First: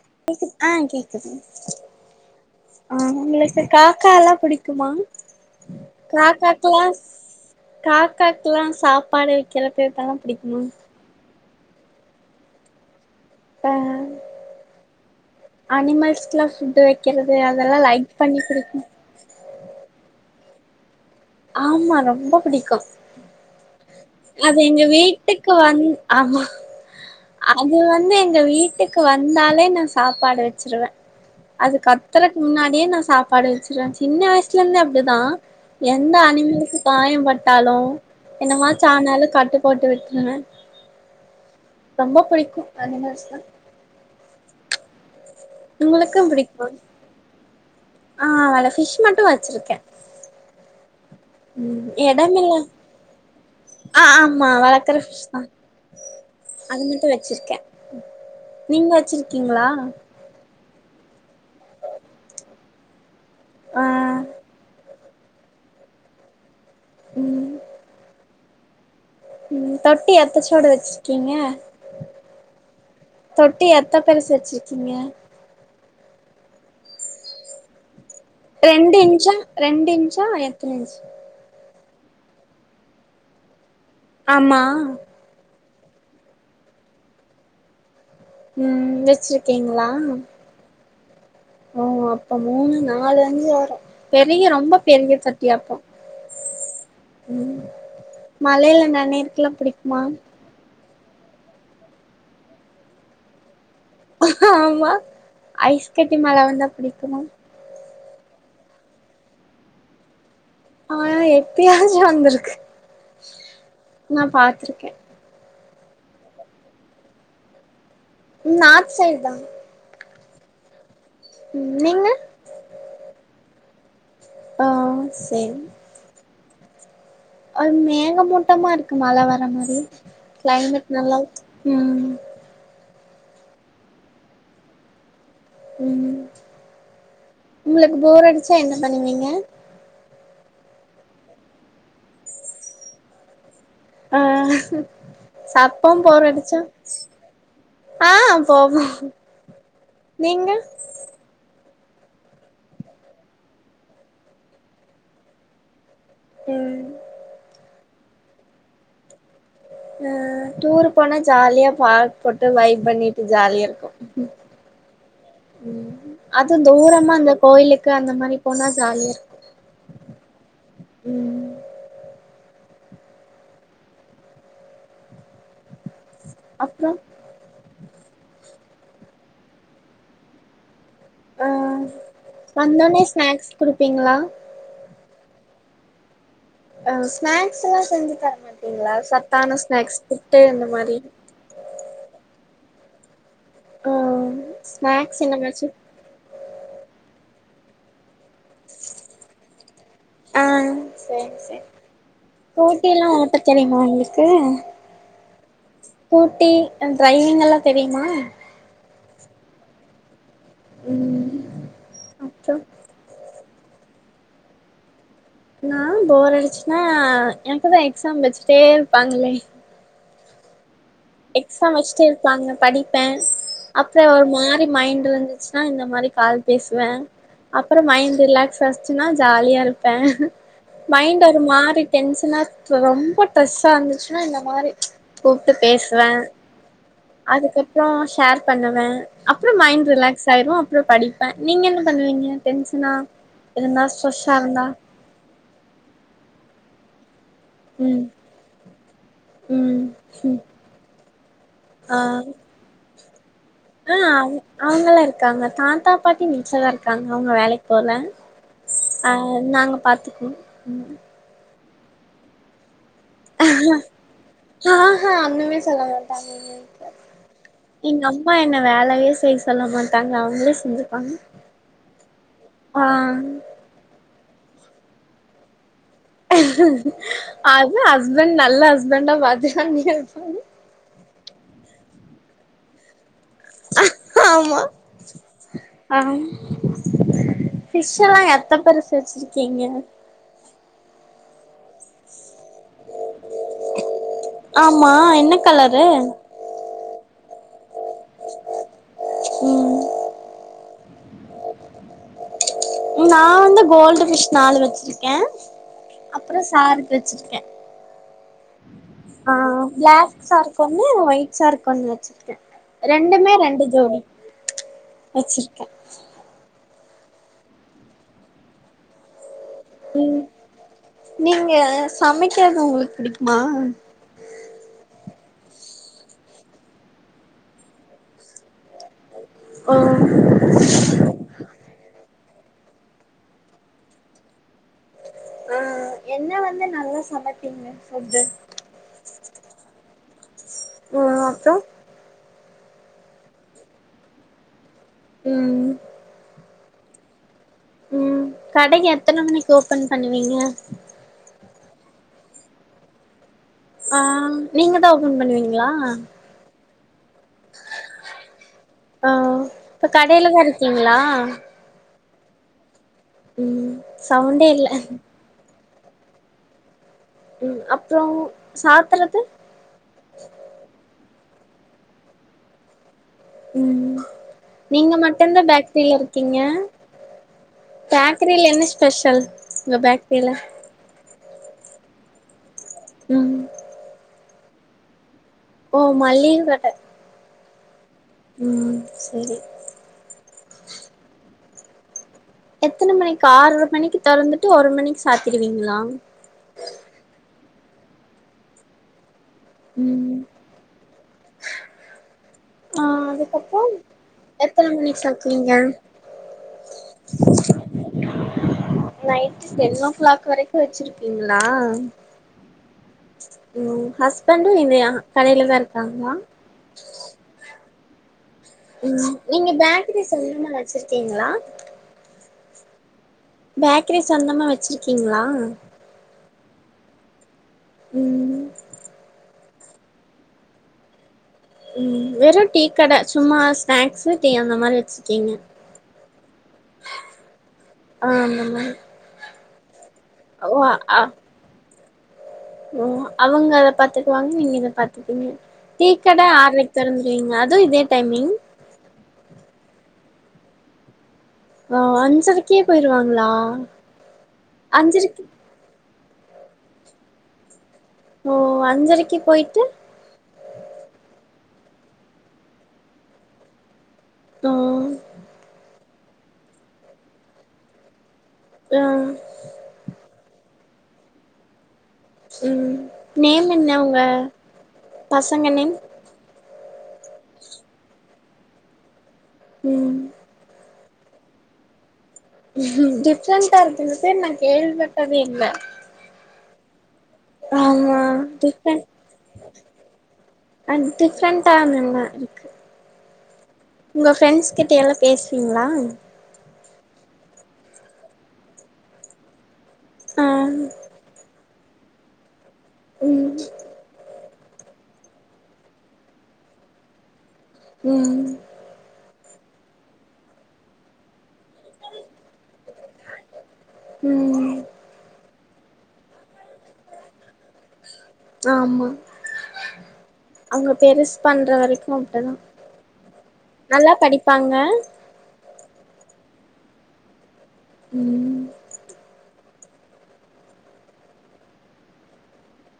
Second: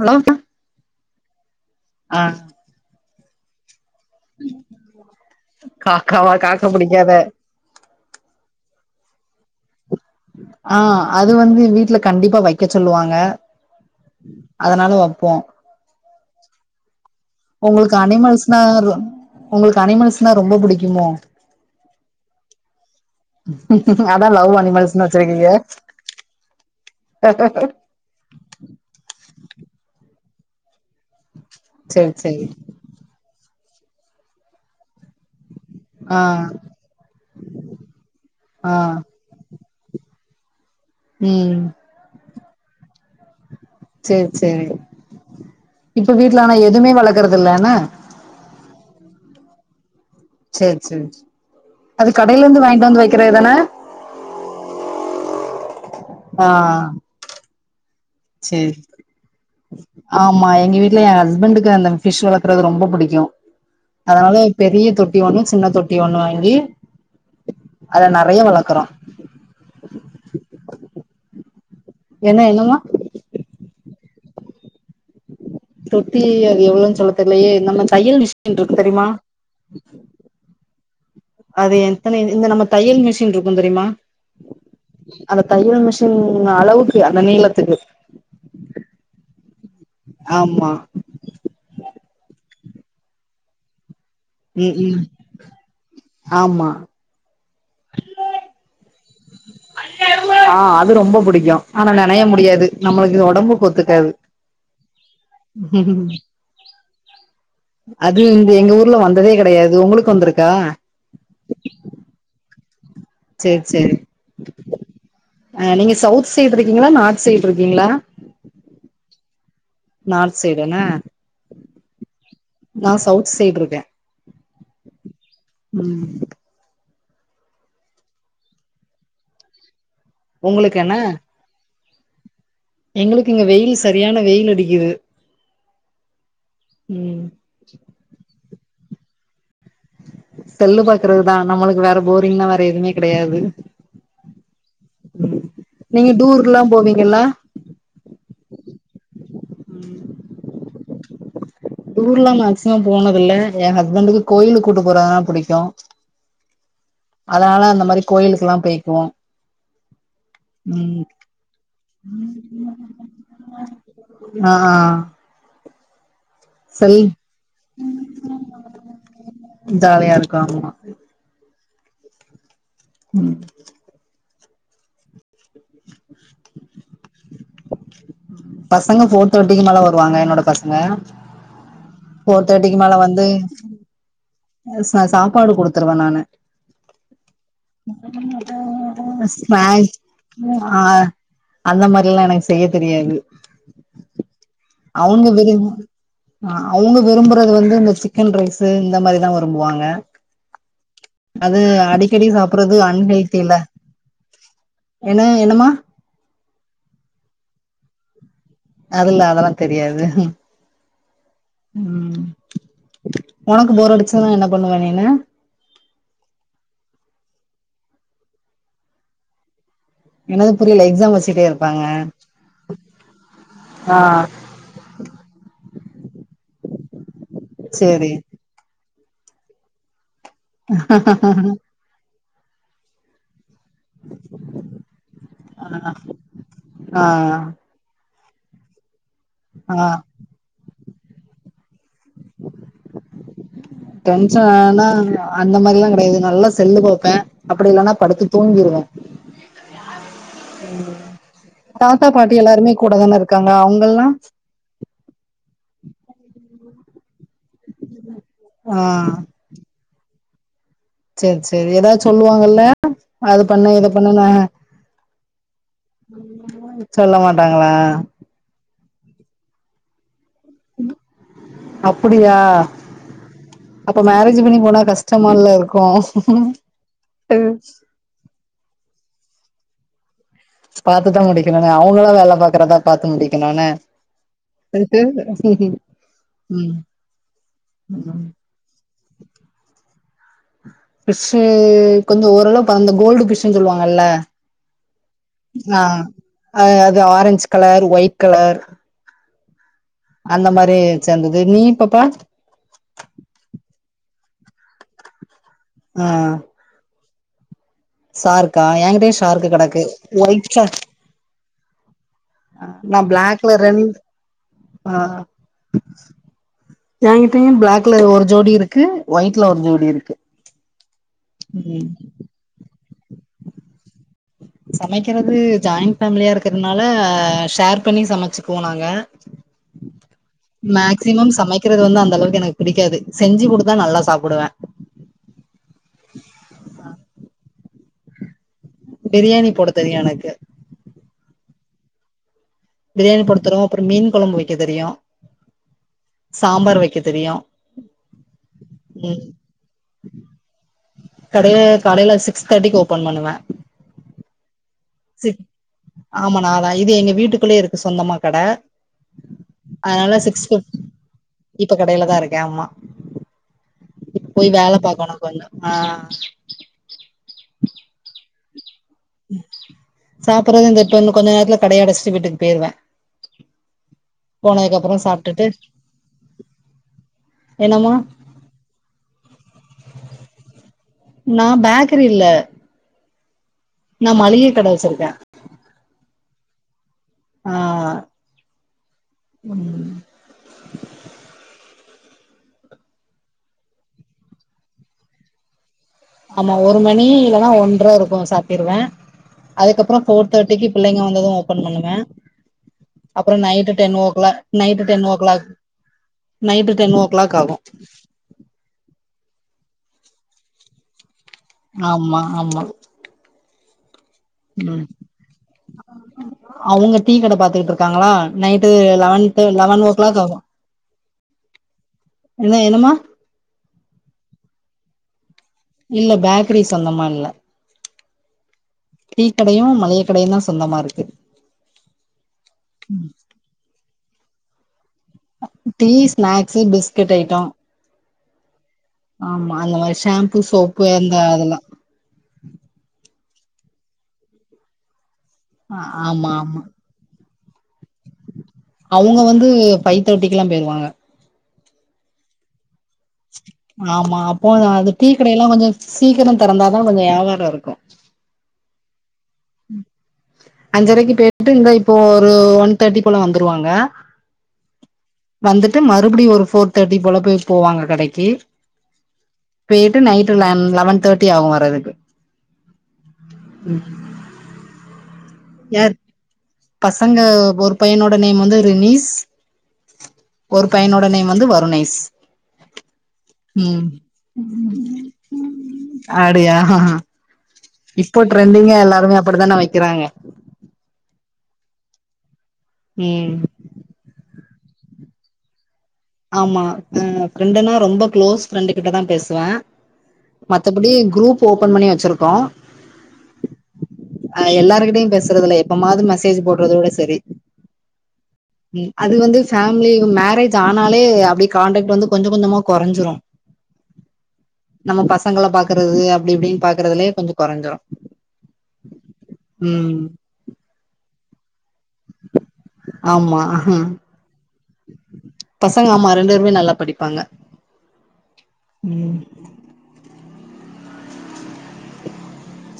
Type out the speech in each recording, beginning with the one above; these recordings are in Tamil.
ஹலோ கேக்கு ஆ கேக்குது ஆ ஆ உங்களுக்கு காக்கா எல்லா புடிக்குமா காக்காவா காக்கா காக்காக்கல்லா புடிக்காத காக்காக்கல்லா சாப்பாடு வக்கிறப்பதா ஆ அது வந்து வீட்ல கண்டிப்பா வைக்க சொல்லுவாங்க அதனால வப்போ அனிமல்ஸ்க்கல்லா ஃபுட் வக்கிறது அதெல்லா உங்களுக்கு லைக் பண்ணி அனிமல்ஸ்னா புடிக்கு உங்களுக்கு அனிமல்ஸ்னா ரொம்ப புடிக்குமோ ஆமா ரொம்ப புடிக்கு அதா அது லவ் இங்க அனிமல்ஸ்னு வச்சிருக்கீங்க வீட்டுக்கு வந் ஆமா அது வந்து எங்க வீட் வீட்டுக்கு வந்தாலே நா சாப்பாடு வச்சிருவே அது சேரி கத்துறதுக் சேரி முன்னாடியே நா சாப் பாடு வச்சுடுவ சின்ன வயசுலயிருந்தே அப்டிதா எந்த ஆ அனிமல்ஸ்க்கு காய பட்டாலு ஆ என்னமாச்சு ஆனாலு கட்டு போட்டு விட்ருவ ம் ரொம்ப புடிக்கு‌ அனிமல்ஸ்னா சேரி சேரி இப்ப உங்களுக்கு வீட்ல ஆனா புடிக்குமா எதுவுமே வளர்க்கறது இல்லதானா ஆ வலக்கல ஃபிஷ் மட்டு வச்சிருக்க சேரி சேரி அது கடையில எடமில்ல இருந்து வாங்கிட்டு வந்து வக்கறதுதான ஆ ஆமா வளக்கற ஃபிஷ் தா ஆ அது மட்டு வச்சிருக்கே சேரி நீங்க வச்சிருக்கீங்ளா ஆமா எங்க வீட்டுல எ ஹஸ்பண்டுக்கு அந்த பிஷ் வளக்குறது ரொம்ப பிடிக்கும் ஆ அதனால பெரிய தொட்டி ஒண்ணு சின்ன தொட்டி ஒண்ணு வாங்கி ம் அத நறைய வளக்குறோ ம் தொட்டி எத்தசோடு வச்சிருக்கீங்க என என்ன தொட்டி எத்த பெருசு வச்சிருக்கீங்க தொட்டி எவ்ளவோனு சொல்ல தெர்லயே நம்ம தையல் மிஷின் இருக்கு ரெண்டு தெரியுமா இஞ்சா ரெண்டு இஞ்சா எத்தன இஞ் அது எத்தன இஞ் நம்ம தையல் மிஷின் இருக்கும் தெரியுமா ஆமா அந்த தையல் மிஷன் அளவுக்கு அந்த நீளத்துக்கு ம் வச்சிருக்கீங்களா ஆமா ஓ அப்ப மூணு நாலு அஞ்சு வரும் பெரிய ம் ரொம்ப ம் பெரிய சட்டியாப்போ ஆமா ம் மழையில நனயறக்கெலாம் புடிக்மா ஆ அது ரொம்ப புடிக்கும் ஆனா நனைய முடியாது நம்மளுக்கு ஒடம்புக்கொத்துக் ஆமா ஐஸ் கட்டி மழ வந்தா பிடிக்குமா அது வந்து எங்க ஊர்ல வந்ததே கிடையாது உங்களுக்கு வந்திருக்கா ஆ எப்பயாச்சி வந்திருக்கு சேரி செரி நா பாத்திருக்கே ஹ நீங்க சவுத் சைடு இருக்கீங்களா நார்த் சைடு இருக்கீங்களா நார்த் சைடு தா நார்த் சைடு என்ன உம் நீங்க நான் சவுத் சைடு இருக்கேன் ஆஒ செரி ம் அது மேகமூட்டமா இருக்கு மழை வர மாரி உங்களுக்கு கிளைமேட் என்ன நல்லா உம் எங்களுக்கு இங்க வெயில் சரியான வெயில் அடிக்குது ம் ம் உங்களுக்கு போர் அடிச்சா என்ன பண்ணுவீங்க செல்லு பாக்குறதுதான் நம்மளுக்கு வேற போரிங்லாம் வேற எதுவுமே கிடையாது ஆஹ் சப்பம் நீங்க போறடிச்சா டூர்ல்லா போவீங்கல்ல ஆங் போவோ நீங்க டூர்லாம் மேக்சிமம் போனதில்ல என் ஹஸ்பண்டுக்கு கோயிலுக் கூட்டு போறதுனா புடிக்கும் ம் அதனால அந்த மாரி கோயிலுக்கெல்லாம் போய்க்குவோம் ம் டூர் போனா ஜாலியா பார் போட்டு லைப் பண்ணிட்டு ஜாலியா இருக்கும் ஆஹ் உம் அது தூரமா அந்த கோயிலுக்கு அந்த மாதிரி போனா ஜாலிய இருக் ஜாலியா இருக்கு ஆமா ம் ம் அப்றோ பசங்க ஃபோர் தேட்டிக்கு மேல வருவாங்க என்னோட பசங்க ஆ ஃபோர் தேட்டிக்கு மேல வந்தோனே வந்து ஸ்நாக்ஸ் குடுப்பீங்களா ஆ ஸ்நா சாப்பாடு குடுத்துருவ நானு ஆ ஸ்நாக்ஸ்லா செஞ்சு தர மாட்டீங்களா ஆ சத்தான ஸ்நாக்ஸ் புட்டு இந்த ஆ மாரி அந்த மாரில்லா எனக்கு செய்ய தெரியாது ஆ ஸ்நாக்ஸ் அவுங்க என்னமாச்சு விரும் ஆ அவுங்க விரும்புறது வந்து இந்த சிக்கன் ரைஸு இந்த மாரிதா விரும்புவாங்க ஆ சேரி அது சேரி அடிக்கடி சாப்புறது ஸ்கூட்டிலா ஓட்ட அன்ஹெல்த்தில தெரியுமா உங்களுக்கு என்ன என்னம்மா ஸ்கூட்டி ஆ ட்ரைவிங்கெல்லா தெரியுமா அதுல்ல அதெல்லா தெரியாது ம் ம் அப்றோ ஒனக்கு போர் அடிச்சா என்ன பண்ணுவே நீனு நா போர் அடிச்சுன்னா எனக்கு தா எக்ஸாம் வச்சிட்டே இருப்பாங்களே என்னது புரியல எக்ஸாம் வச் எக்ஸாம் வச்சுட்டு இருப்பாங்க படிப்ப ஆ அப்புற ஒரு மாரி மைண்ட் இருந்துச்சுன்னா இந்த மாரி கால் பேசுவ அப்புற சேரி மைண்ட் ரிலாக்ஸ் ஃபஸ்ட்டுனா ஜாலியா இருப்ப மைண்ட் ஒரு மாரி டென்ஷனா ரொம்ப ட்ரெஸ்ஸா இருந்துச்சுன்னா இந்த மாரி கூப்ட்டு பேசுவே ஆ அதுக்கப்பற ஷேர் பண்ணுவ அப்ற ஆ மைண்ட் ரிலாக்ஸ் ஆயிரு அப்ற படிப்ப நீங்க என்ன பண்ணுவீங்க டென்சனா டென்ஷன் ஆனா அந்த மாரி எல்லா கொடையாது நல்லா செல்லு பாப்ப அப்டி இல்லன்னா ம் படுத்து தூங்கிருவ ம் ம் ஆ தாத்தா பாட்டி எல்லாருமே கூட தானே இருக் காங்க அவுங் ஆ அவு அவுங்கல்லா இருக்காங்க தாத்தா பாட்டி மிஸ்‌ எல்லா இருக்காங்க அவுங்க வேலைக்கு போல ஆ நாங்க பாத்துக்கணு ம் சேர் செரி ஏதாது சொல்லுவாங்கல்ல அது பண்ணு இத பண்ணு நா ஆஹ அந்தமேரி சொல்ல மாட்டாங்க எங்க வீட்ல சொல்ல மாட்டாங்களா இன்னும் அம்மா என்ன வேலையே செய்ய சொல்ல மாட்டாங்க அவுங்களே செ அப்புடியா ஆ அப்ப மேரேஜ் பண்ணி போனா கஷ்டமால்ல இருக்கு அது ஹஸ்பண்ட் நல்ல ஹஸ்பண்டா பாத்து பண்ணி வப்பாங்க பாத்துதா முடிக்கணுங்க அவுங்களா வேல பாக்குறதா பாத்து முடிக்கணுன்ன ஆமா ஆ ம் ஃபிஷ் எல்லா எத்த பெருசு வச்சுருக்கீங்க ஃபிஷ்ஷு கொஞ்ச ஓரளவு இப்ப அந்த கோல்டு ஃபிஷ் னு சொல்லுவாங்கல்ல ஆமா என்ன ஆ கலரு ஆ அது ஆரஞ்ச் கலர் ஒயிட் கலர் ம் அந்த மாரி சேந்தது நீயு பாப்பா நா வந்து கோல்டு ஃபிஷ் நாலு வச்சுருக்கே ஆ அப்ற சார்க் வச்சுருக்கே ஷார்க்கா என்கிட்டயு ஆ ஷார்க்கு கெடக்கு பிளாக் ஒயிட் சார்க் ஷார் ஒன்னு ஒயிட் சார்க் ஒன்னு வச்சுருக்கே நா ரெண்டுமே பிளாக்ல ரெண்டு ரெண் ஜோடி வச்சுருக்கே ஏங்கிட்டயு பிளாக்ல ஒரு ஜோடி இருக்கு ஒயிட்ல ஒரு ஜோடி இருக்கு ம் நீங்க ம் சமைக்கறது உங்களுக்கு புடிக்குமா சமைக்கிறது ஜாயின் ஃபேமிலியா இருக்கறதுனால ஷேர் பண்ணி சமைச்சுக்குவோ நாங்க ஓ மேக்சிமம் சமைக்கிறது வந்து அந்த அளவுக்கு எனக்கு பிடிக்காது செஞ்சு குடுத்தா நல்லா சாப்பிடுவே ஆ என்ன வந்து நல்லா சமப்பீங்க ஃபுட்டு பிரியாணி போட தெரியு எனக்கு ம் அப்றோ பிரியாணி போட்டு தருவோ அப்றோ மீன் கொழம்பு வைக்க தெரியு ம் சாம்பார் வைக்க தெரியு ம் கடை ம் எத்தன மணிக் ஓபன் பண்ணுவீங்க கடைய காலைல சிக்ஸ் தேட்டிக்கு ஓபன் பண்ணுவே ஆ நீங் மட்டு ஓபன் சிக் பண்ணுவீங்களா ஆமா நா தா இது எங்க வீட்டுக்குள்ளயே இருக்கு சொந்தமா கட ஆ இப்ப அதனால கடையிலதா சிக்ஸ் ஃபிப் இருக்கீங்ளா இப்ப கடையில தா இருக்கே ஆமா ம் இப் சவுண்டே போய் இல்ல வேல பாக்கணு கொஞ்சோ ஆ ம் அப்றோ சாத்துறது சாப்பிறது இந்த இப்ப இன்னு கொஞ்ச நேரத்துல கடைய அடச்ட்டு வீட்டுக்கு போயிருவே ம் போனதுக்கு நீங்க அப்புறோ மட்டுந்தா சாப்ட்டுட்டு பேக்ட்ரில இருக்கீங்க என்னமா பேக்ரில என்ன ஸ்பெஷல் உங்க பேக்ரில நா பேக்ரி இல்ல ம் நா மளிக கட வச்சுருக்கே ஓ மல்லிக கட ஆ ம் சரி ம் எத்தன மணிக் ஆறு மணிக்கு தொறந்துட்டு ஒரு மணிக் சாத்திடுவீங்களா ஆமா ஒரு மணி இல்லன்னா ஒன்ற இருக்கு சாத்திருவே அதுக்கப்றோ ம் போர் தேர்ட்டிக்கு பிள்ளைங்க வந்தது ஓபன் பண்ணுவே ஆ அப்றோ அதுக்கப்றோ நைட்டு டென் ஓ க்ளா எத்தன நைட்டு மணிக்கு டென் ஓ க்ளாக் சாத்துவீங்க நைட்டு டென் ஓ கிளாக் ஆகு நைட்டு டென் ஓ கிளாக் வரைக்கு வச்சிருப்பீங்ளா ஆமா ஆமா ஓ ஹஸ்பண்டு இதயா கடைல தா இருக்காங்களா அவுங்க டீ கட பாத்துட் இருக்காங்களா நைட்டு ம் லெவன்டு நீங்க லெவன் ஓ பேக்கரி கிளாக் ஆகு சொந்தமா வச்சிருக்கீங்களா என்ன என்னமா பேக்கிரி சொந்தமா வச்சிருக்கீங்ளா இல்ல பேக்கிரி சொந்தமா இல்ல ம் டீ கடையு மளிகை கடையு தா சொந்தமா இருக்கு ம் வெறு டீ கட சும்மா ஸ்நாக்ஸ் டீ அந்த மாரி வச்சு டீ ஸ்நாக்ஸ் பிஸ்கட் ஐட்டோ ஆ அந்த மாரி ஆமா அந்த மாரி ஷேம்பு ஓ சோப்பு ஆ அந்த அதல்லா ஓ அவங்க அத பாத்துக்குவாங்க நீங்க இத பாத்துப்பீங்க டீ கட ஆமா ஆமா ஆற்ரைக்கு தொறந்து வீங்க அதுவு இதே டைமிங் அவுங்க வந்து ஃபைவ் தேர்ட்டிக்குல்லா போயிருவாங்க ஆ அஞ்சரை கே போய்ருவாங்களா ஆமா அப்போ அது டீ கடையெல்லா கொஞ்ச சீக்கிர தொறந்தாதா கொஞ்ச யாவாறோ இருக்கு ஓ அஞ்சரைக்கி போய்ட்டு அஞ்சரைக்கி போய்ட்டு இந்தா இப்போ ஒரு ஒன் தேர்ட்டி போல வந்துருவாங்க ம் ட்டு மறுபடியு ஒரு ஃபோர் தேர்ட்டி போல பேய் போவாங்க கடைக்கி ஆ பேய்ட்டு நைட் ல லெவன் தேர்ட்டி ஆகு வரதுக்கு ம் நேம் என்ன உங்க பசங்க நேம் யார் பசங்க ஒரு பையனோட நேம் வந்து ரினீஸ் ம் ஒரு பையனோட நேம் வந்து வருணேஸ் டிஃப்ரெண்டா இருக்கு இந்த பேர் நா கேள்விப்பட்டதே இல்ல அப்டியா ஆமா இப்போ ட்ரெண்டிங்கா எல்லாருமே அப்டித்தான வைக்கிறாங்க அது டிஃப்ரெண்ட்டா தான இருக்கு ம் உங்க ஃப்ரெண்ட்ஸ் கிட்ட எல்லா பேசுவீங்களா ஆமா ஆ ஃப்ரெண்டுனா ரொம்ப க்ளோஸ் ஃப்ரெண்டு கிட்ட தா பேசுவ ஆ மத்தபடி குரூப் ஓபன் பண்ணி வச்சிருக்கோ ம் அ எல்லாருகிட்டயு பேசுறதுல்ல எப்பமாது மெசேஜ் போட்றதோட செரி ம் ம் அது வந்து ஃபேமிலி மேரேஜ் ஆ னாலே அப்டியே கான்ட்ராக்ட் வந்து கொஞ்ச கொஞ்சமா கொறைஞ்சிடு ம் நம்ம பசங்கள பாக்குறது அப்டி இப்டின்னு பாக்குறதுலயே கொஞ்ச கொறைஞ்சுரு ஆமா அவ்ங்க பெருசு பண்ற வரைக் கு அப்டிதா ஆமா நல்லா படிப்பாங்க பசங்க ஆமா ரெண்டு பேர்மே நல்லா படிப்பாங்க ம் ம்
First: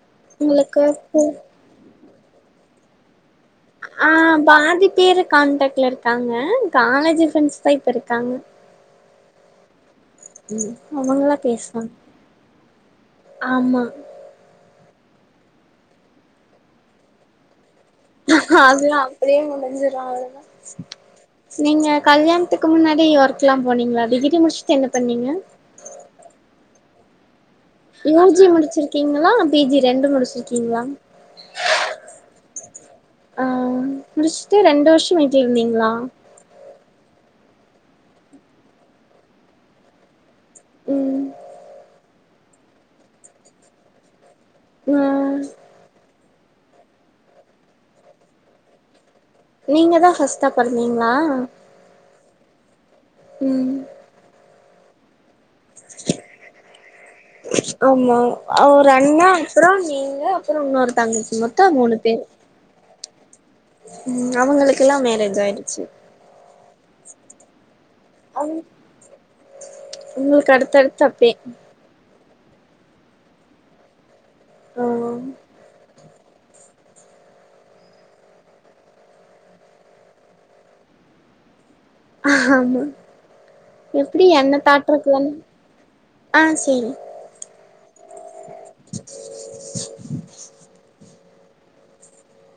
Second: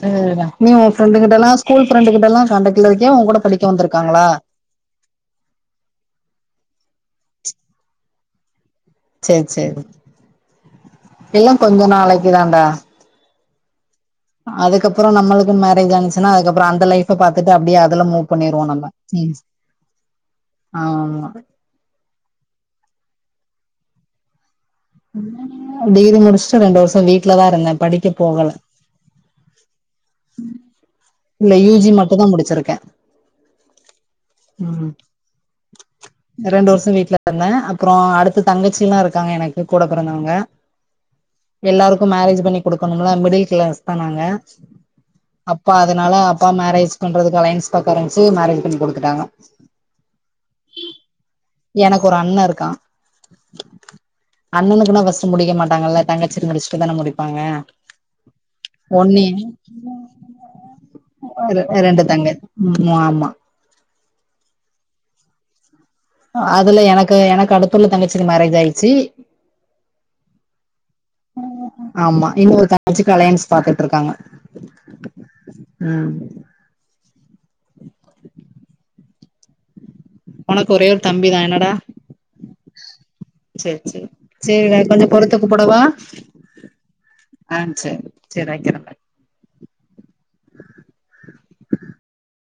செரிடா நீ உங்களுக்கு உங்க பு ஃப்ரெண்டு கிட்டல்லா ஸ்கூல் ஃப்ரெண்டு கிட்டல்லா காண்டாக்ட்ல இருக்கியா ஒங்கூட படிக் ஆ பாதி பேரு கான்டக்ட்ல இருக்காங்க காலேஜ்ஜி ஃப்ரெண்ட்ஸ்ஸு தா இப்ப இருக்காங்க செரி செரி அவங்களா எல்லா கொஞ்ச பேசுவாங்க நாளைக்கி தான்டா ஆமா அதுக்கப்புற நம்மளுக்குக்கு மேரேஜ் ஆனுச்சுனா அதுக்கப்பறோ அந்த லை ஃப பாத்துட்டு அப்டியே அதுல மூவ் பண்ணிருவோ அதுவு நம்ம ம் அப்டியே முடிஞ்சிரு அவ்ளோதா ஆமா நீங்க கல்யாணத்துக்கு முன்னாடி ஒர்க்கெல்லா போனீங்களா டிகிரி முடிச்சுட்டு என்ன பண்ணீங்க டிகிரி முடிச்சுட்டு ரெண்டு வர்ஷோ வீட்ல தா இருந்தே படிக்க யூ ஜி போகல முடிச்சிருக்கீங்களா பி ஜி ரெண்டு முடிச்சிருக்கீங்களா இல்ல யூ ஜி மட்டுந்தா முடிச்சிருக்கே ஆ முடிச்சுட்டு ரெண்டு ம் வர்ஷ வீட்ல இருந்தீங்களா ரெண்டு வர்ஷ வீட்டுல இருந்த அப்பறோ அடுத்து தங்கச்சி எல்லா இருக்காங்க எனக்கு கூட பொறந்தவங்க ம் எல்லாருக்கு மேரேஜ்ஜி பண்ணி குடுக்கணும்ள மிடில் க்ளாஸ் தா நாங்க ம் அப்பா அதனால அப்பா மேரேஜ் பண்றதுக்கு அலையன்ஸ் பாக்க ஆரமிச்சு மேரேஜ் பண்ணி குடுத்துட்டாங்க நீங்க தா ஃபஸ்டா பொறந்தீங்ளா எனக்கு ஒரு அண்ண இருக்கா ம் அண்ணணுக்கு தா ஃபஸ்ட் முடிக்க மா ட்டாங்கள்ள தங்கச்சி முடிச்சிட்டு தான முடிப்பாங்க ஆமா ஒரு ஒன்னி அண்ணா அப்றோ நீங்க அப்புற உன்னொரு தங்கச்சி மொத்த மூணு ரெண்டு பேரு தங்க ம் ஆமா ம் அவுங்களுக்கெல்லா மேரேஜ் ஆயிற்ச்சி அதுல எனக்கு எனக்கு அடுத்துல்ல தங்கச்சிக்கு மேரேஜ் ஆயிட்ச்சி உங்களுக்கு அடுத்த அடுத்த அப்பே ஆமா இன்னொரு தங்கச்சிக்கு அளையன்ஸ் பாத்துட்ருக்காங்க ம் உனக்கு ஒரே ஒரு தம்பி தா என்னடா ஆமா செரி செரி எப்டி என்ன செரிடா கொஞ்ச தாட்றக்குதான பொறுத்து கூப்டவா ஆ சேரி ஆ சேரி சேர் வை